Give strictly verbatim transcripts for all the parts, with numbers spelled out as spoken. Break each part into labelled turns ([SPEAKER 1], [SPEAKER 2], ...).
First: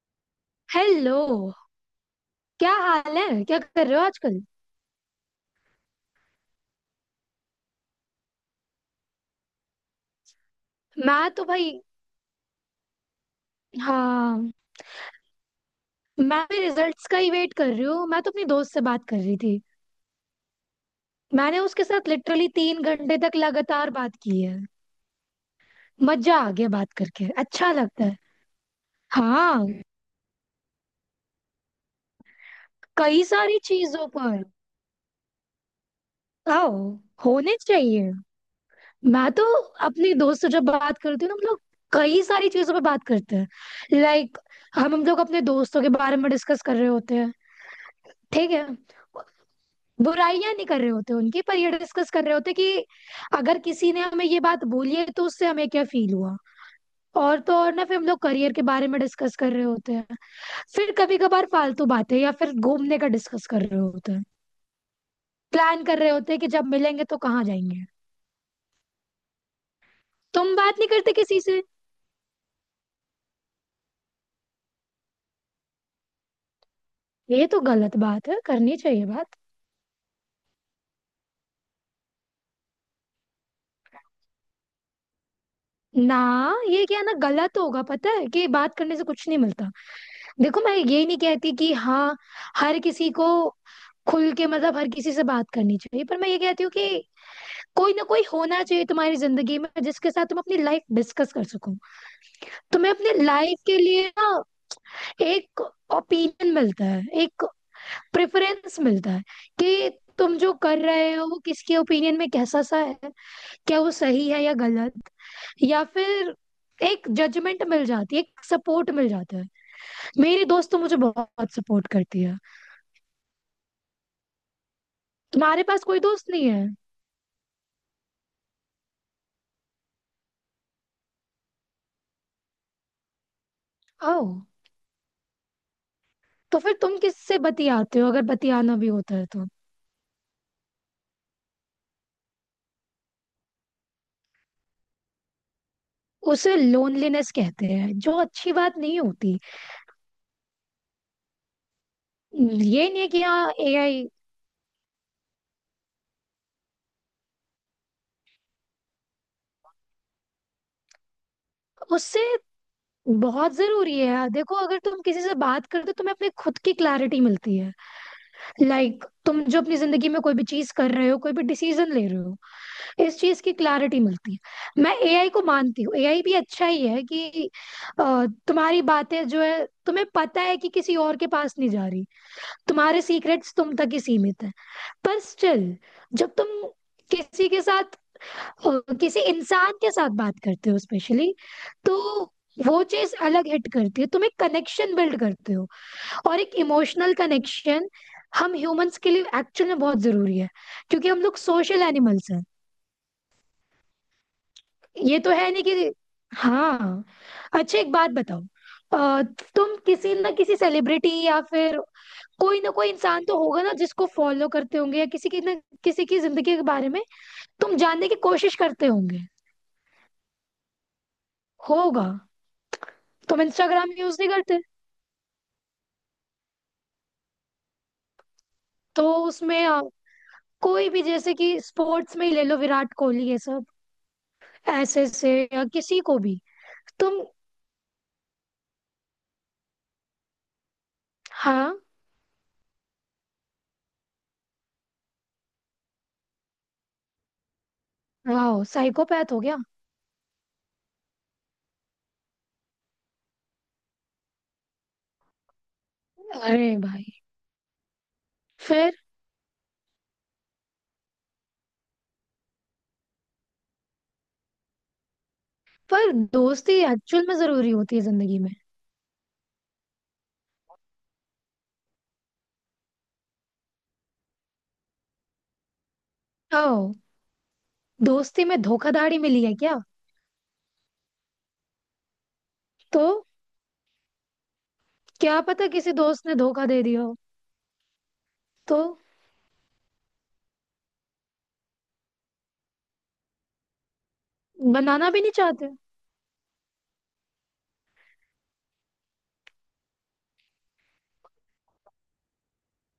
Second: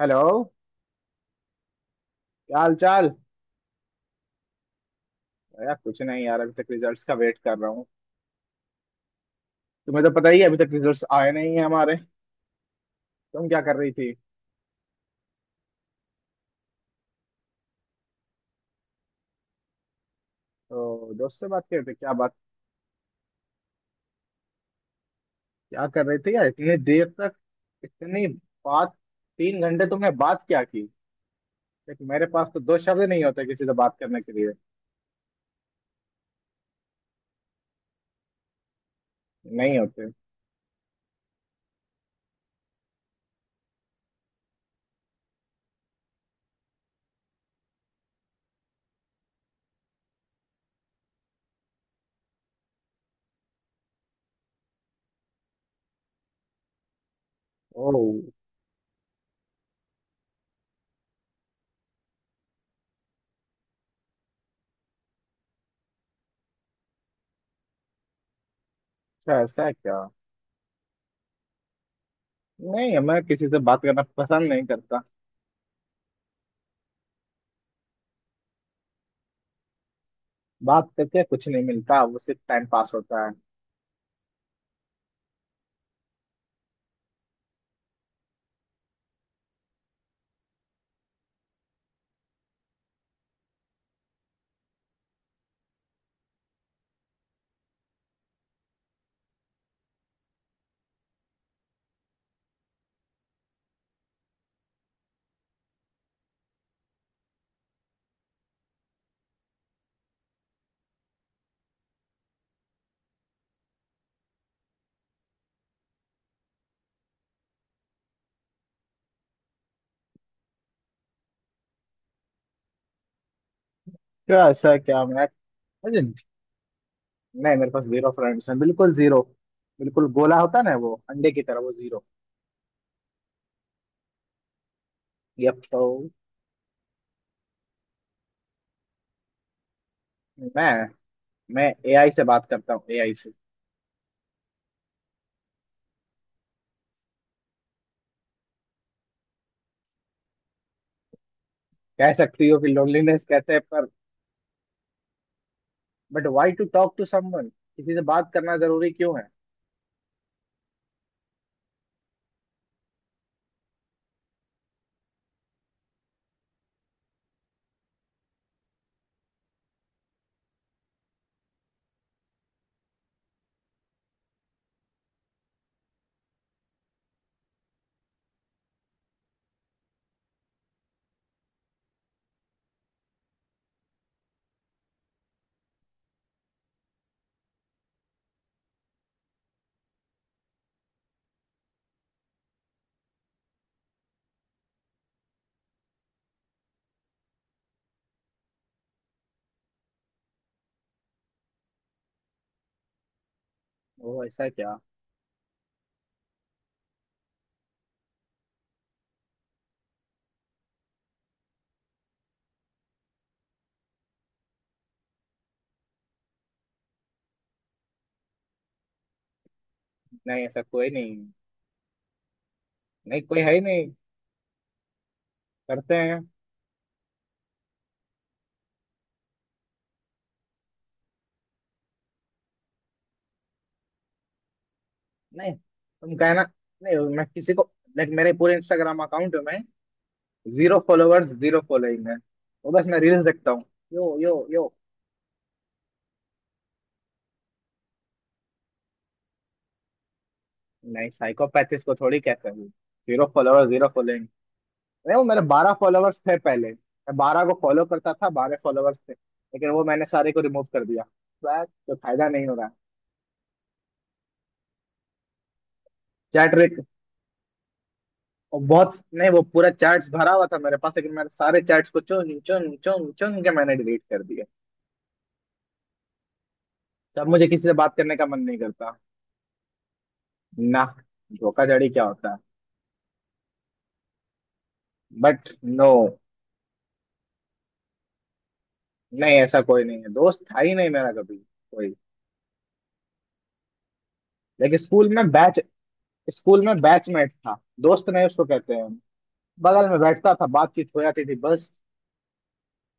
[SPEAKER 1] Hello.
[SPEAKER 2] Hello.
[SPEAKER 1] क्या
[SPEAKER 2] क्या
[SPEAKER 1] हाल चाल।
[SPEAKER 2] हाल है? क्या कर रहे हो आजकल?
[SPEAKER 1] यार कुछ नहीं यार, अभी तक रिजल्ट्स का वेट कर रहा हूँ। तुम्हें तो पता ही है, अभी तक रिजल्ट्स
[SPEAKER 2] मैं
[SPEAKER 1] आए
[SPEAKER 2] तो
[SPEAKER 1] नहीं है
[SPEAKER 2] भाई।
[SPEAKER 1] हमारे। तुम क्या कर रही थी?
[SPEAKER 2] हाँ, मैं भी रिजल्ट्स का ही वेट कर रही हूँ। मैं तो अपनी दोस्त से बात कर रही थी।
[SPEAKER 1] तो दोस्त से
[SPEAKER 2] मैंने
[SPEAKER 1] बात कर
[SPEAKER 2] उसके
[SPEAKER 1] रहे थे,
[SPEAKER 2] साथ
[SPEAKER 1] क्या बात।
[SPEAKER 2] लिटरली तीन घंटे तक लगातार बात की है।
[SPEAKER 1] क्या कर रहे थे
[SPEAKER 2] मजा
[SPEAKER 1] यार
[SPEAKER 2] आ गया,
[SPEAKER 1] इतनी
[SPEAKER 2] बात
[SPEAKER 1] देर
[SPEAKER 2] करके
[SPEAKER 1] तक।
[SPEAKER 2] अच्छा लगता है।
[SPEAKER 1] इतनी बात? तीन
[SPEAKER 2] हाँ।
[SPEAKER 1] घंटे तुमने बात क्या की? देख, मेरे पास तो दो शब्द
[SPEAKER 2] कई
[SPEAKER 1] नहीं होते
[SPEAKER 2] सारी
[SPEAKER 1] किसी से बात
[SPEAKER 2] चीजों
[SPEAKER 1] करने के
[SPEAKER 2] पर।
[SPEAKER 1] लिए।
[SPEAKER 2] आओ। होने चाहिए। मैं तो
[SPEAKER 1] नहीं होते।
[SPEAKER 2] अपनी दोस्त से जब बात करती हूँ ना, हम लोग कई सारी चीजों पर बात करते हैं। लाइक हम हम लोग अपने दोस्तों के बारे में डिस्कस कर रहे होते हैं। ठीक है, बुराइयां नहीं कर रहे होते उनकी, पर ये डिस्कस कर रहे होते कि अगर किसी ने हमें ये बात बोली है तो उससे हमें क्या फील हुआ। और तो और ना, फिर हम
[SPEAKER 1] ओह
[SPEAKER 2] लोग करियर के बारे में डिस्कस कर रहे होते हैं। फिर कभी कभार फालतू बातें या फिर घूमने का डिस्कस कर रहे होते हैं। प्लान कर रहे होते हैं कि जब मिलेंगे तो कहाँ जाएंगे।
[SPEAKER 1] अच्छा, ऐसा है क्या?
[SPEAKER 2] तुम बात नहीं करते किसी से?
[SPEAKER 1] नहीं, मैं किसी से बात करना पसंद नहीं करता।
[SPEAKER 2] ये तो गलत बात है, करनी चाहिए बात।
[SPEAKER 1] बात करके कुछ नहीं मिलता, वो सिर्फ टाइम पास होता है।
[SPEAKER 2] ना, ये क्या ना, गलत होगा पता है कि बात करने से कुछ नहीं मिलता। देखो, मैं ये नहीं कहती कि हाँ हर किसी को खुल के, मतलब हर किसी से बात करनी चाहिए, पर मैं ये कहती हूँ कि कोई ना कोई होना चाहिए तुम्हारी जिंदगी में जिसके साथ तुम अपनी लाइफ डिस्कस कर सको। तुम्हें अपने लाइफ के लिए ना एक ओपिनियन मिलता है, एक प्रेफरेंस मिलता है कि तुम जो कर रहे हो वो किसके ओपिनियन में कैसा सा है, क्या वो सही है या गलत, या फिर एक जजमेंट मिल जाती है, एक सपोर्ट मिल जाता है। मेरी दोस्त तो मुझे बहुत सपोर्ट करती है।
[SPEAKER 1] क्या ऐसा है क्या? मैं
[SPEAKER 2] तुम्हारे पास कोई
[SPEAKER 1] मुझे
[SPEAKER 2] दोस्त नहीं है?
[SPEAKER 1] नहीं, मेरे पास जीरो फ्रेंड्स हैं, बिल्कुल जीरो। बिल्कुल गोला होता है ना वो अंडे की तरह, वो जीरो।
[SPEAKER 2] ओह।
[SPEAKER 1] यप तो
[SPEAKER 2] तो फिर तुम किससे बतियाते हो, अगर बतियाना भी होता है तो?
[SPEAKER 1] मैं मैं एआई से बात करता हूँ, एआई से।
[SPEAKER 2] उसे लोनलीनेस कहते हैं जो अच्छी बात नहीं होती।
[SPEAKER 1] कह सकती हो कि
[SPEAKER 2] ये नहीं है कि
[SPEAKER 1] लोनलीनेस
[SPEAKER 2] हाँ
[SPEAKER 1] कहते हैं, पर
[SPEAKER 2] ए आई
[SPEAKER 1] but why to talk to someone, किसी से बात करना जरूरी क्यों है?
[SPEAKER 2] उससे। बहुत जरूरी है, देखो, अगर तुम किसी से बात करते हो तुम्हें अपने खुद की क्लैरिटी मिलती है। लाइक तुम जो अपनी जिंदगी में कोई भी चीज कर रहे हो, कोई भी डिसीजन ले रहे हो, इस चीज की क्लैरिटी मिलती है। मैं एआई को मानती हूँ, ए आई भी अच्छा ही है कि अ, तुम्हारी बातें जो है तुम्हें पता है कि किसी और के पास नहीं जा रही, तुम्हारे सीक्रेट्स तुम तक ही सीमित है। पर स्टिल जब तुम किसी के साथ अ, किसी इंसान के साथ बात करते हो स्पेशली, तो वो चीज अलग हिट करती है। तुम एक कनेक्शन बिल्ड करते हो, और एक इमोशनल कनेक्शन हम ह्यूमंस के लिए एक्चुअल में बहुत जरूरी है, क्योंकि हम लोग सोशल एनिमल्स हैं।
[SPEAKER 1] ओ ऐसा क्या?
[SPEAKER 2] ये तो है नहीं कि हाँ। अच्छा, एक बात बताओ, अ, तुम किसी ना किसी सेलिब्रिटी या फिर कोई ना कोई इंसान तो होगा ना जिसको फॉलो करते होंगे, या किसी की ना किसी की जिंदगी के बारे में तुम जानने की कोशिश करते होंगे।
[SPEAKER 1] नहीं ऐसा कोई नहीं।
[SPEAKER 2] होगा।
[SPEAKER 1] नहीं, कोई
[SPEAKER 2] तुम
[SPEAKER 1] है ही नहीं।
[SPEAKER 2] इंस्टाग्राम यूज नहीं करते?
[SPEAKER 1] करते हैं।
[SPEAKER 2] तो उसमें अ, कोई भी, जैसे कि स्पोर्ट्स में ही ले लो, विराट कोहली ये सब, ऐसे से
[SPEAKER 1] नहीं
[SPEAKER 2] या किसी
[SPEAKER 1] तुम
[SPEAKER 2] को भी?
[SPEAKER 1] कहना, नहीं
[SPEAKER 2] तुम।
[SPEAKER 1] मैं किसी को। लाइक मेरे पूरे इंस्टाग्राम अकाउंट में जीरो फॉलोअर्स, जीरो
[SPEAKER 2] हाँ।
[SPEAKER 1] फॉलोइंग है। वो बस मैं रील्स देखता हूँ, यो यो यो।
[SPEAKER 2] वाह, साइकोपैथ हो गया।
[SPEAKER 1] नहीं, साइकोपैथ इसको थोड़ी कहते हैं। Zero follower, zero following. नहीं, वो मेरे बारह फॉलोवर्स थे पहले,
[SPEAKER 2] अरे भाई।
[SPEAKER 1] मैं बारह को फॉलो करता था, बारह
[SPEAKER 2] फिर।
[SPEAKER 1] फॉलोवर्स थे, लेकिन वो मैंने सारे को रिमूव कर दिया, तो तो फायदा नहीं हो रहा।
[SPEAKER 2] पर
[SPEAKER 1] चैट
[SPEAKER 2] दोस्ती
[SPEAKER 1] रिक
[SPEAKER 2] एक्चुअल में जरूरी होती है जिंदगी में।
[SPEAKER 1] बहुत नहीं, वो पूरा चैट्स भरा हुआ था मेरे पास, लेकिन मैंने सारे चैट्स को चुन चुन चुन चुन के मैंने डिलीट कर दिए।
[SPEAKER 2] ओ।
[SPEAKER 1] तब मुझे किसी से बात करने का मन
[SPEAKER 2] दोस्ती
[SPEAKER 1] नहीं
[SPEAKER 2] में
[SPEAKER 1] करता।
[SPEAKER 2] धोखाधड़ी मिली है क्या?
[SPEAKER 1] ना। धोखाधड़ी क्या होता है?
[SPEAKER 2] तो क्या
[SPEAKER 1] बट
[SPEAKER 2] पता
[SPEAKER 1] नो।
[SPEAKER 2] किसी दोस्त ने धोखा दे दिया हो। तो
[SPEAKER 1] नहीं ऐसा कोई नहीं है, दोस्त था ही नहीं मेरा कभी कोई। लेकिन स्कूल
[SPEAKER 2] बनाना भी
[SPEAKER 1] में
[SPEAKER 2] नहीं
[SPEAKER 1] बैच
[SPEAKER 2] चाहते?
[SPEAKER 1] स्कूल में बैचमेट था, दोस्त नहीं उसको कहते। हैं बगल में बैठता था, बातचीत हो जाती थी बस।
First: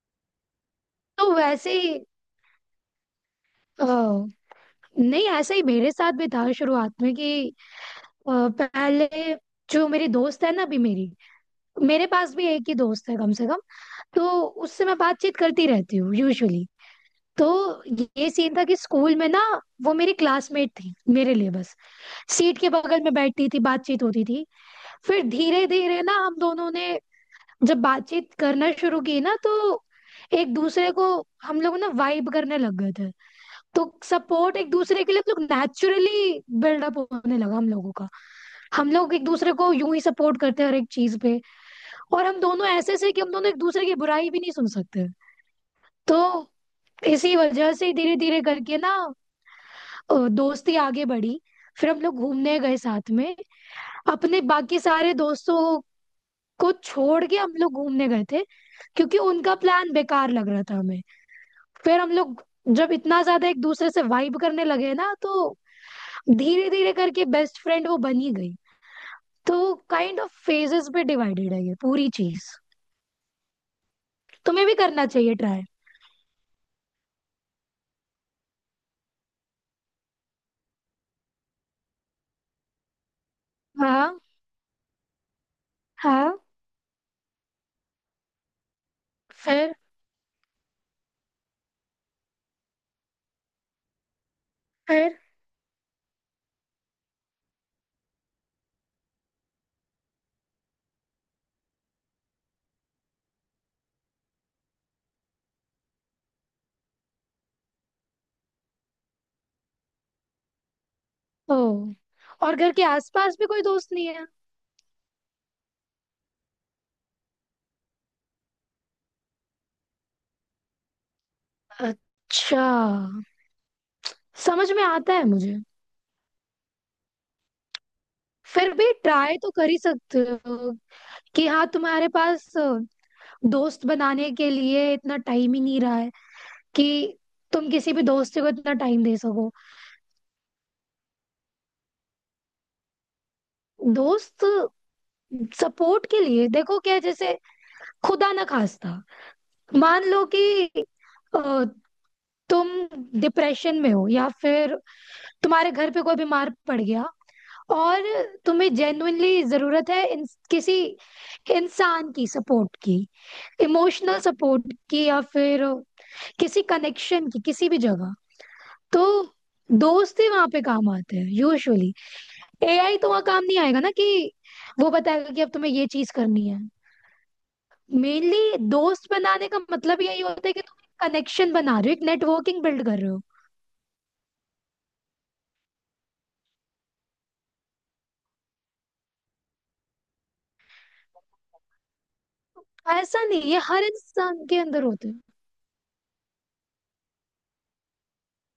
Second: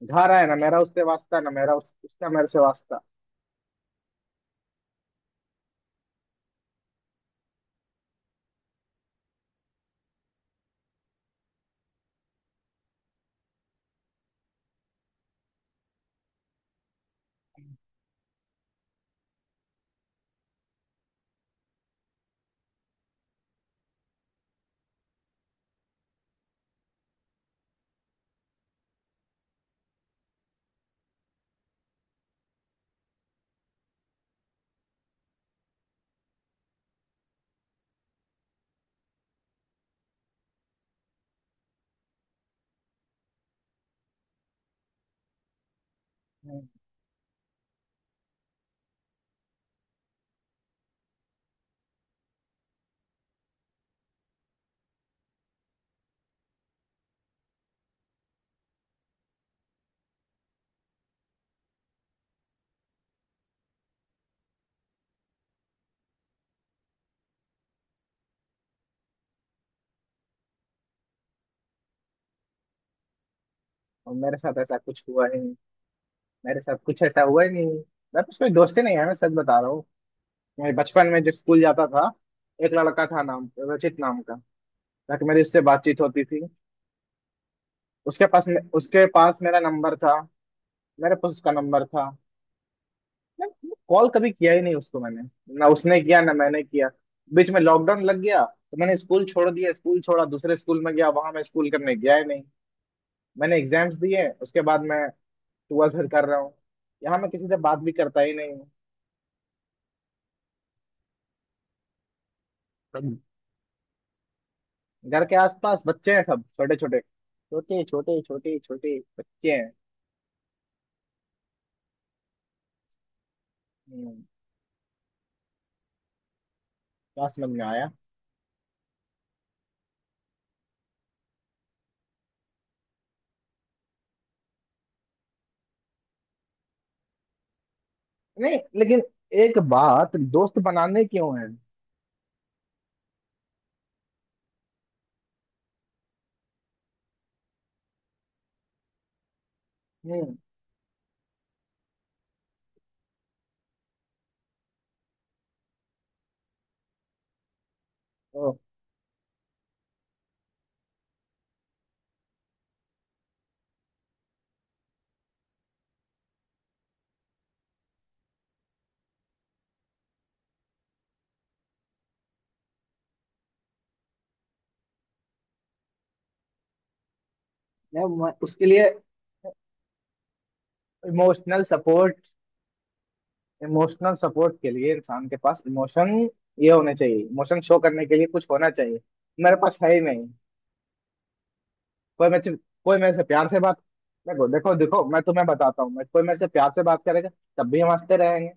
[SPEAKER 1] घर आए ना मेरा उससे
[SPEAKER 2] तो
[SPEAKER 1] वास्ता, ना
[SPEAKER 2] वैसे
[SPEAKER 1] मेरा उस,
[SPEAKER 2] ही
[SPEAKER 1] उसका मेरे से वास्ता।
[SPEAKER 2] ओ, नहीं, ऐसा ही मेरे साथ भी था शुरुआत में कि अ, पहले जो मेरी दोस्त है ना अभी, मेरी, मेरे पास भी एक ही दोस्त है कम से कम। तो उससे मैं बातचीत करती रहती हूँ यूजुअली। तो ये सीन था कि स्कूल में ना वो मेरी क्लासमेट थी मेरे लिए, बस सीट के बगल में बैठती थी, बातचीत होती थी। फिर धीरे धीरे ना हम दोनों ने जब बातचीत करना शुरू की ना तो एक दूसरे को हम लोग ना वाइब करने लग गए थे। तो सपोर्ट एक दूसरे के लिए हम लोग नेचुरली बिल्डअप होने लगा हम लोगों का। हम लोग एक दूसरे को यूं ही सपोर्ट करते हैं हर एक चीज पे। और हम दोनों ऐसे से कि हम दोनों एक दूसरे की बुराई भी नहीं सुन सकते। तो
[SPEAKER 1] हम्म।
[SPEAKER 2] इसी वजह से धीरे धीरे करके ना अ, दोस्ती आगे बढ़ी। फिर हम लोग घूमने गए साथ में, अपने बाकी सारे दोस्तों को छोड़ के हम लोग घूमने गए थे, क्योंकि उनका प्लान बेकार लग रहा था हमें। फिर हम लोग जब इतना ज्यादा एक दूसरे से वाइब करने लगे ना, तो धीरे धीरे करके बेस्ट फ्रेंड वो बन ही गई। तो काइंड ऑफ फेजेस पे डिवाइडेड है ये पूरी चीज।
[SPEAKER 1] और मेरे साथ
[SPEAKER 2] तुम्हें भी
[SPEAKER 1] ऐसा कुछ
[SPEAKER 2] करना
[SPEAKER 1] हुआ
[SPEAKER 2] चाहिए
[SPEAKER 1] ही नहीं।
[SPEAKER 2] ट्राई।
[SPEAKER 1] मेरे साथ कुछ ऐसा हुआ ही नहीं, मेरे पास कोई दोस्ती नहीं है, मैं सच बता रहा हूँ। मैं बचपन में जब स्कूल जाता था, एक लड़का था नाम रचित
[SPEAKER 2] हाँ।
[SPEAKER 1] नाम का, ताकि मेरी उससे बातचीत होती
[SPEAKER 2] हाँ।
[SPEAKER 1] थी। उसके पास उसके पास मेरा
[SPEAKER 2] फिर।
[SPEAKER 1] नंबर था, मेरे पास उसका नंबर था। कॉल कभी किया ही नहीं उसको
[SPEAKER 2] फिर।
[SPEAKER 1] मैंने, ना उसने किया ना मैंने किया। बीच में लॉकडाउन लग गया, तो मैंने स्कूल छोड़ दिया, स्कूल छोड़ा, दूसरे स्कूल में गया, वहां मैं स्कूल करने गया ही नहीं। मैंने एग्जाम्स दिए, उसके बाद मैं ट्वेल्थ फिर कर रहा हूँ। यहाँ मैं किसी से बात भी करता ही नहीं हूँ।
[SPEAKER 2] ओ। और घर के
[SPEAKER 1] सब
[SPEAKER 2] आसपास भी कोई दोस्त नहीं है?
[SPEAKER 1] घर के आसपास बच्चे हैं, सब छोटे छोटे, छोटे छोटे छोटे छोटे बच्चे हैं।
[SPEAKER 2] अच्छा।
[SPEAKER 1] हम्म।
[SPEAKER 2] समझ में आता है मुझे।
[SPEAKER 1] क्या समझ में आया?
[SPEAKER 2] फिर भी ट्राई तो कर ही सकते हो कि हाँ, तुम्हारे पास अ, दोस्त बनाने के लिए इतना टाइम ही नहीं रहा है कि तुम किसी भी दोस्त को
[SPEAKER 1] नहीं
[SPEAKER 2] इतना
[SPEAKER 1] लेकिन
[SPEAKER 2] टाइम दे सको।
[SPEAKER 1] एक बात, दोस्त बनाने क्यों है?
[SPEAKER 2] दोस्त सपोर्ट के लिए, देखो क्या है, जैसे खुदा ना खास्ता मान लो
[SPEAKER 1] हम्म।
[SPEAKER 2] कि अ, तुम डिप्रेशन में हो या फिर तुम्हारे घर पे कोई बीमार पड़ गया, और
[SPEAKER 1] तो
[SPEAKER 2] तुम्हें जेन्युइनली जरूरत है इन, किसी इंसान की सपोर्ट की, इमोशनल सपोर्ट की, या फिर किसी कनेक्शन की किसी भी जगह, तो दोस्त ही वहां पे काम आते हैं यूजुअली। एआई तो वहां काम नहीं आएगा ना कि वो बताएगा कि अब तुम्हें ये चीज करनी है।
[SPEAKER 1] मैं मैं
[SPEAKER 2] मेनली
[SPEAKER 1] उसके लिए,
[SPEAKER 2] दोस्त बनाने का मतलब यही होता है कि तुम कनेक्शन
[SPEAKER 1] इमोशनल
[SPEAKER 2] बना रहे हो, एक
[SPEAKER 1] सपोर्ट।
[SPEAKER 2] नेटवर्किंग बिल्ड कर रहे हो।
[SPEAKER 1] इमोशनल सपोर्ट के लिए इंसान के पास इमोशन, ये होने चाहिए, इमोशन शो करने के लिए कुछ होना चाहिए, मेरे पास है ही नहीं। कोई मेरे से- कोई मेरे से
[SPEAKER 2] ऐसा नहीं,
[SPEAKER 1] प्यार
[SPEAKER 2] ये
[SPEAKER 1] से बात।
[SPEAKER 2] हर इंसान
[SPEAKER 1] देखो
[SPEAKER 2] के
[SPEAKER 1] देखो
[SPEAKER 2] अंदर
[SPEAKER 1] देखो
[SPEAKER 2] होते हैं।
[SPEAKER 1] मैं तुम्हें बताता हूँ, मैं कोई मेरे से प्यार से बात करेगा तब भी हम हंसते रहेंगे,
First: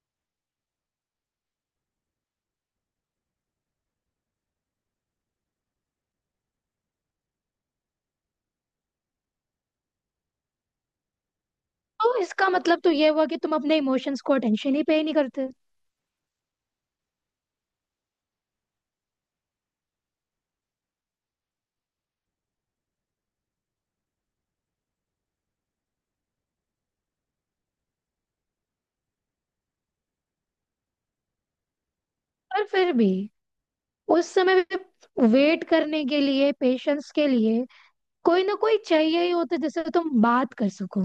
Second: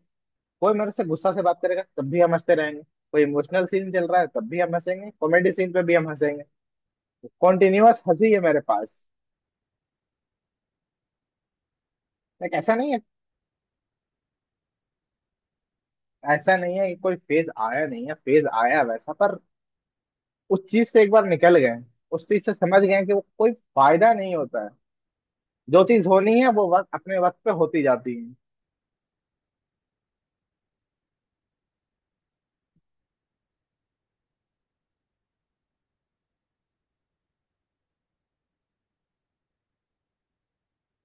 [SPEAKER 1] कोई मेरे से गुस्सा से बात करेगा तब भी हम हंसते रहेंगे, कोई इमोशनल सीन चल रहा है तब भी हम हंसेंगे, कॉमेडी सीन पे भी हम हंसेंगे, कॉन्टिन्यूअस हंसी है मेरे पास।
[SPEAKER 2] तो इसका
[SPEAKER 1] लाइक ऐसा
[SPEAKER 2] मतलब तो
[SPEAKER 1] नहीं है।
[SPEAKER 2] ये हुआ कि तुम अपने इमोशंस को अटेंशन ही पे नहीं करते।
[SPEAKER 1] ऐसा नहीं है कि कोई फेज आया नहीं है, फेज आया है वैसा, पर उस चीज से एक बार निकल गए, उस चीज से समझ गए कि वो कोई फायदा नहीं होता है, जो चीज होनी है वो वक्त अपने वक्त पे होती जाती है।
[SPEAKER 2] पर फिर भी उस समय वेट करने के लिए, पेशेंस के लिए कोई ना कोई चाहिए ही होता है जिससे तुम बात कर सको।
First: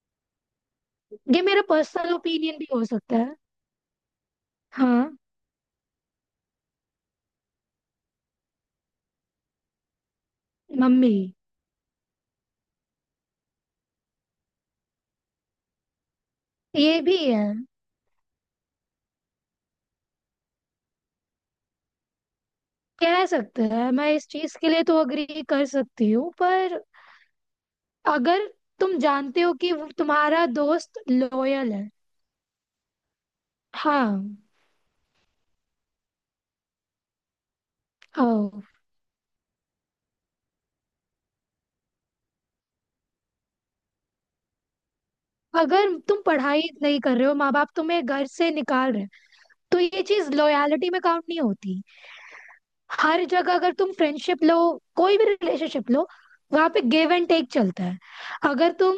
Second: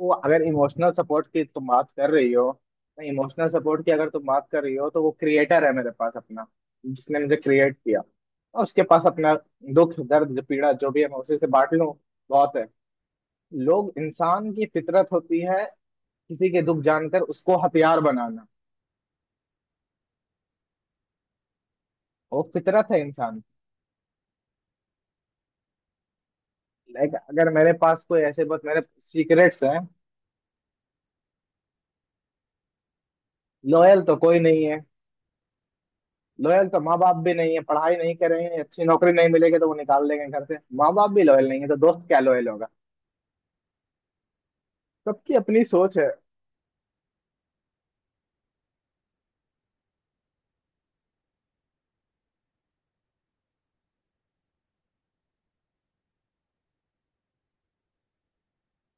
[SPEAKER 1] वो अगर इमोशनल सपोर्ट
[SPEAKER 2] ये
[SPEAKER 1] की
[SPEAKER 2] मेरा
[SPEAKER 1] तुम बात कर
[SPEAKER 2] पर्सनल
[SPEAKER 1] रही हो,
[SPEAKER 2] ओपिनियन भी हो सकता है।
[SPEAKER 1] इमोशनल सपोर्ट की अगर तुम बात कर रही हो, तो वो
[SPEAKER 2] हाँ।
[SPEAKER 1] क्रिएटर है मेरे पास अपना, जिसने मुझे क्रिएट किया, और उसके पास अपना दुख दर्द जो पीड़ा जो भी है,
[SPEAKER 2] मम्मी।
[SPEAKER 1] मैं उसी से बांट लूं। बहुत है। लोग इंसान की फितरत होती है, किसी के दुख
[SPEAKER 2] ये भी
[SPEAKER 1] जानकर
[SPEAKER 2] है।
[SPEAKER 1] उसको हथियार बनाना, वो फितरत है
[SPEAKER 2] कह
[SPEAKER 1] इंसान।
[SPEAKER 2] सकते हैं, मैं इस चीज के लिए तो अग्री कर सकती हूँ, पर
[SPEAKER 1] लाइक अगर मेरे पास कोई ऐसे
[SPEAKER 2] अगर
[SPEAKER 1] बहुत मेरे
[SPEAKER 2] तुम जानते हो
[SPEAKER 1] सीक्रेट्स
[SPEAKER 2] कि
[SPEAKER 1] हैं,
[SPEAKER 2] वो तुम्हारा दोस्त लॉयल है।
[SPEAKER 1] लॉयल तो
[SPEAKER 2] हाँ।
[SPEAKER 1] कोई नहीं है। लॉयल तो माँ बाप भी नहीं है, पढ़ाई नहीं
[SPEAKER 2] ओ,
[SPEAKER 1] कर रहे हैं, अच्छी नौकरी नहीं मिलेगी तो वो निकाल देंगे घर से, माँ बाप भी लॉयल नहीं है, तो दोस्त क्या लॉयल होगा। सबकी अपनी
[SPEAKER 2] अगर
[SPEAKER 1] सोच है।
[SPEAKER 2] तुम पढ़ाई नहीं कर रहे हो, माँ बाप तुम्हें घर से निकाल रहे हैं, तो ये चीज लॉयलिटी में काउंट नहीं होती। हर जगह अगर तुम फ्रेंडशिप लो, कोई भी रिलेशनशिप लो, वहां पे गिव एंड टेक चलता है। अगर तुम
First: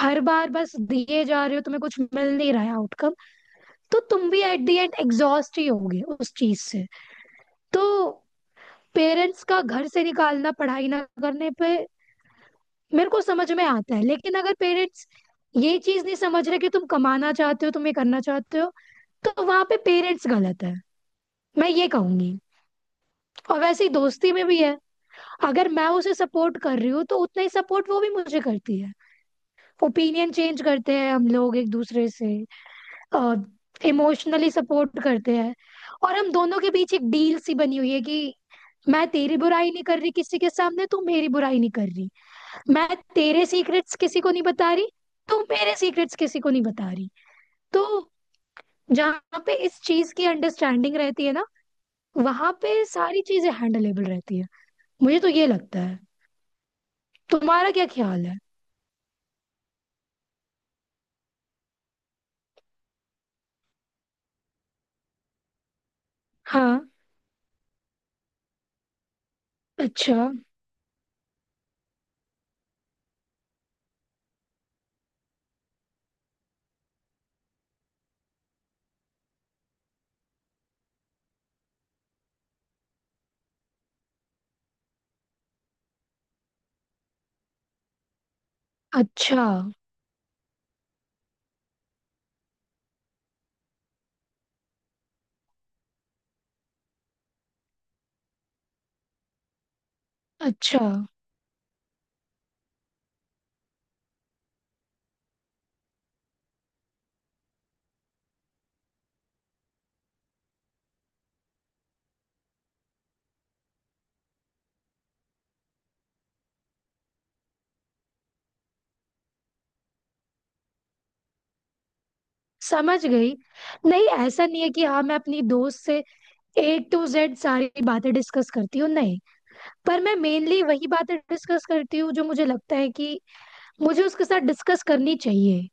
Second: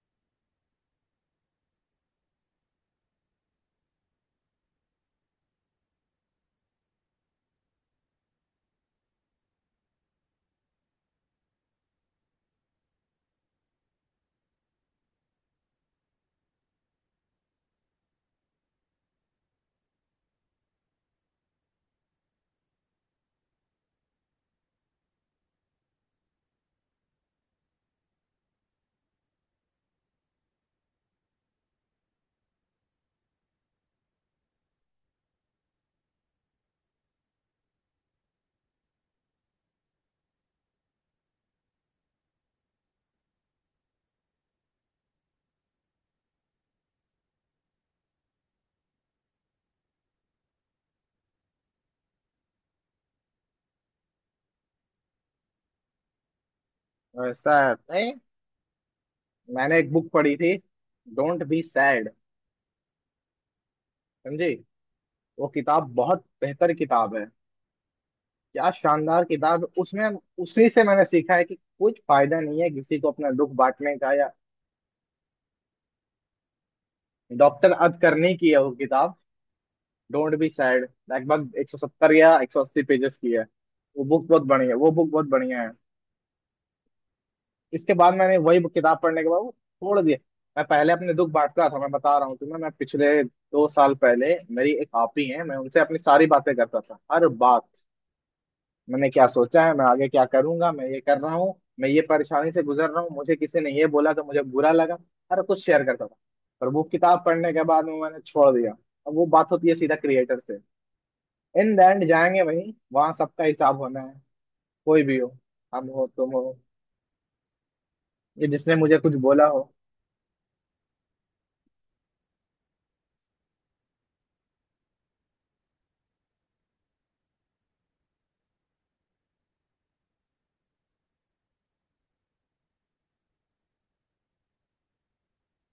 [SPEAKER 2] हर बार बस दिए जा रहे हो, तुम्हें कुछ मिल नहीं रहा है आउटकम, तो तुम भी एट द एंड एग्जॉस्ट ही होगे उस चीज से। तो पेरेंट्स का घर से निकालना पढ़ाई ना करने पे मेरे को समझ में आता है, लेकिन अगर पेरेंट्स ये चीज नहीं समझ रहे कि तुम कमाना चाहते हो, तुम ये करना चाहते हो, तो वहां पे पेरेंट्स गलत है, मैं ये कहूंगी। और वैसे ही दोस्ती में भी है। अगर मैं उसे सपोर्ट कर रही हूँ तो उतना ही सपोर्ट वो भी मुझे करती है। ओपिनियन चेंज करते हैं हम लोग एक दूसरे से, इमोशनली सपोर्ट करते हैं। और हम दोनों के बीच एक डील सी बनी हुई है कि मैं तेरी बुराई नहीं कर रही किसी के सामने, तू मेरी बुराई नहीं कर रही, मैं तेरे सीक्रेट्स किसी को नहीं बता रही, तू मेरे सीक्रेट्स किसी को नहीं बता रही। तो जहाँ पे इस चीज की अंडरस्टैंडिंग रहती है ना, वहां पे सारी चीजें हैंडलेबल रहती है। मुझे तो ये लगता है।
[SPEAKER 1] ऐसा
[SPEAKER 2] तुम्हारा क्या
[SPEAKER 1] नहीं,
[SPEAKER 2] ख्याल है?
[SPEAKER 1] मैंने एक बुक पढ़ी थी, डोंट बी सैड, समझी। वो किताब बहुत बेहतर
[SPEAKER 2] हाँ।
[SPEAKER 1] किताब है, क्या शानदार किताब है। उसमें,
[SPEAKER 2] अच्छा।
[SPEAKER 1] उसी से मैंने सीखा है कि कुछ फायदा नहीं है किसी को अपना दुख बांटने का, या डॉक्टर अद करने की है वो किताब, डोंट बी सैड लगभग एक सौ सत्तर या एक सौ अस्सी पेजेस की है। वो बुक बहुत बढ़िया है, वो बुक बहुत बढ़िया है। इसके बाद मैंने वही book- किताब पढ़ने के बाद
[SPEAKER 2] अच्छा।
[SPEAKER 1] वो छोड़ दिया। मैं पहले अपने दुख बांटता था, मैं बता रहा हूँ तुम्हें, मैं पिछले दो साल पहले, मेरी एक आपी है, मैं उनसे अपनी सारी बातें करता था, हर बात, मैंने क्या सोचा है, मैं आगे क्या करूंगा,
[SPEAKER 2] अच्छा,
[SPEAKER 1] मैं ये कर रहा हूँ, मैं ये परेशानी से गुजर रहा हूँ, मुझे किसी ने ये बोला तो मुझे बुरा लगा, हर कुछ शेयर करता था। पर वो किताब पढ़ने के बाद वो मैंने छोड़ दिया। अब वो बात होती है सीधा क्रिएटर से। इन द एंड जाएंगे भाई, वहां सबका हिसाब होना है, कोई भी हो, हम हो तुम हो ये जिसने मुझे कुछ बोला हो।
[SPEAKER 2] समझ गई। नहीं, ऐसा नहीं है कि हाँ, मैं अपनी दोस्त से ए टू जेड सारी बातें डिस्कस करती हूँ, नहीं। पर मैं मेनली वही बातें डिस्कस करती हूँ जो मुझे लगता है कि मुझे उसके साथ डिस्कस करनी चाहिए।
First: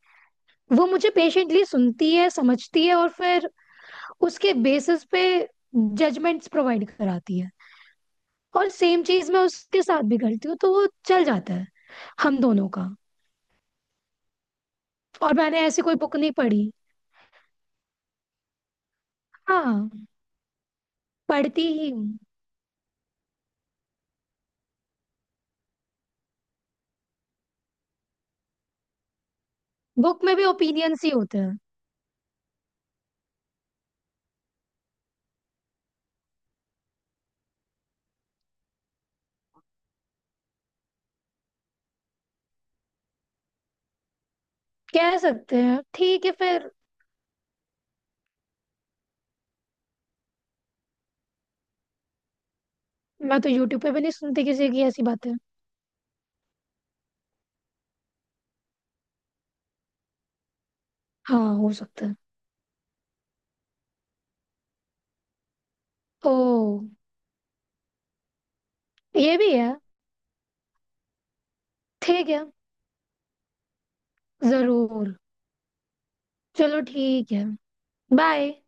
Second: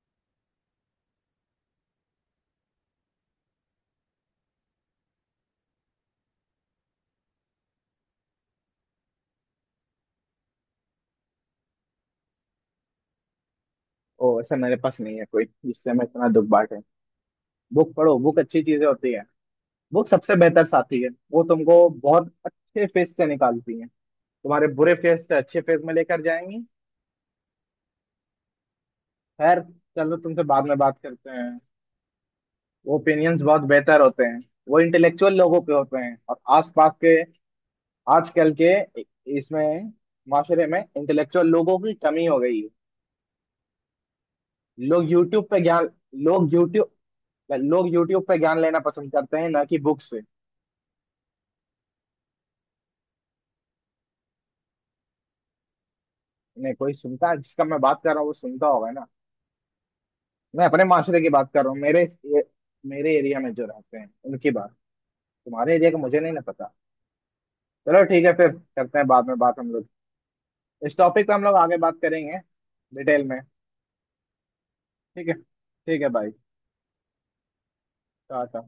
[SPEAKER 2] वो मुझे पेशेंटली सुनती है, समझती है, और फिर उसके बेसिस पे जजमेंट्स प्रोवाइड कराती है। और सेम चीज मैं उसके साथ भी करती हूँ, तो वो चल जाता है हम दोनों का।
[SPEAKER 1] ओ ऐसा, मेरे पास नहीं है
[SPEAKER 2] और
[SPEAKER 1] कोई
[SPEAKER 2] मैंने ऐसी
[SPEAKER 1] जिससे
[SPEAKER 2] कोई
[SPEAKER 1] मैं
[SPEAKER 2] बुक
[SPEAKER 1] इतना
[SPEAKER 2] नहीं
[SPEAKER 1] दुख
[SPEAKER 2] पढ़ी।
[SPEAKER 1] बांटे। बुक पढ़ो, बुक अच्छी चीजें होती है।
[SPEAKER 2] हाँ,
[SPEAKER 1] बुक सबसे बेहतर साथी है, वो
[SPEAKER 2] पढ़ती
[SPEAKER 1] तुमको
[SPEAKER 2] ही हूँ।
[SPEAKER 1] बहुत अच्छे फेस से निकालती है, तुम्हारे बुरे फेस से अच्छे फेस में लेकर जाएंगी। खैर, चलो
[SPEAKER 2] बुक में
[SPEAKER 1] तुमसे
[SPEAKER 2] भी
[SPEAKER 1] बाद में बात
[SPEAKER 2] ओपिनियंस ही
[SPEAKER 1] करते
[SPEAKER 2] होते हैं।
[SPEAKER 1] हैं। ओपिनियंस बहुत बेहतर होते हैं, वो इंटेलेक्चुअल लोगों पे होते हैं, और आसपास के आजकल के इसमें माशरे में इंटेलेक्चुअल लोगों की कमी हो गई है। लोग
[SPEAKER 2] कह
[SPEAKER 1] यूट्यूब
[SPEAKER 2] सकते
[SPEAKER 1] पे
[SPEAKER 2] हैं,
[SPEAKER 1] ज्ञान
[SPEAKER 2] ठीक है
[SPEAKER 1] लोग
[SPEAKER 2] फिर।
[SPEAKER 1] यूट्यूब लोग यूट्यूब पे ज्ञान लेना पसंद करते हैं ना कि बुक से।
[SPEAKER 2] मैं तो यूट्यूब पे भी नहीं सुनती किसी की ऐसी बातें।
[SPEAKER 1] नहीं कोई सुनता है, जिसका मैं बात कर रहा हूँ वो सुनता होगा ना। मैं अपने माशरे की
[SPEAKER 2] हाँ,
[SPEAKER 1] बात कर रहा
[SPEAKER 2] हो
[SPEAKER 1] हूँ, मेरे
[SPEAKER 2] सकता है।
[SPEAKER 1] मेरे एरिया में जो रहते हैं उनकी बात, तुम्हारे एरिया का मुझे नहीं
[SPEAKER 2] ओ।
[SPEAKER 1] ना पता। चलो ठीक है फिर, करते हैं बाद में
[SPEAKER 2] ये भी
[SPEAKER 1] बात हम
[SPEAKER 2] है।
[SPEAKER 1] लोग, इस टॉपिक पे हम लोग आगे बात
[SPEAKER 2] ठीक
[SPEAKER 1] करेंगे,
[SPEAKER 2] है।
[SPEAKER 1] डिटेल में।
[SPEAKER 2] जरूर।
[SPEAKER 1] ठीक है, ठीक है भाई,
[SPEAKER 2] चलो ठीक है। बाय।
[SPEAKER 1] टाटा।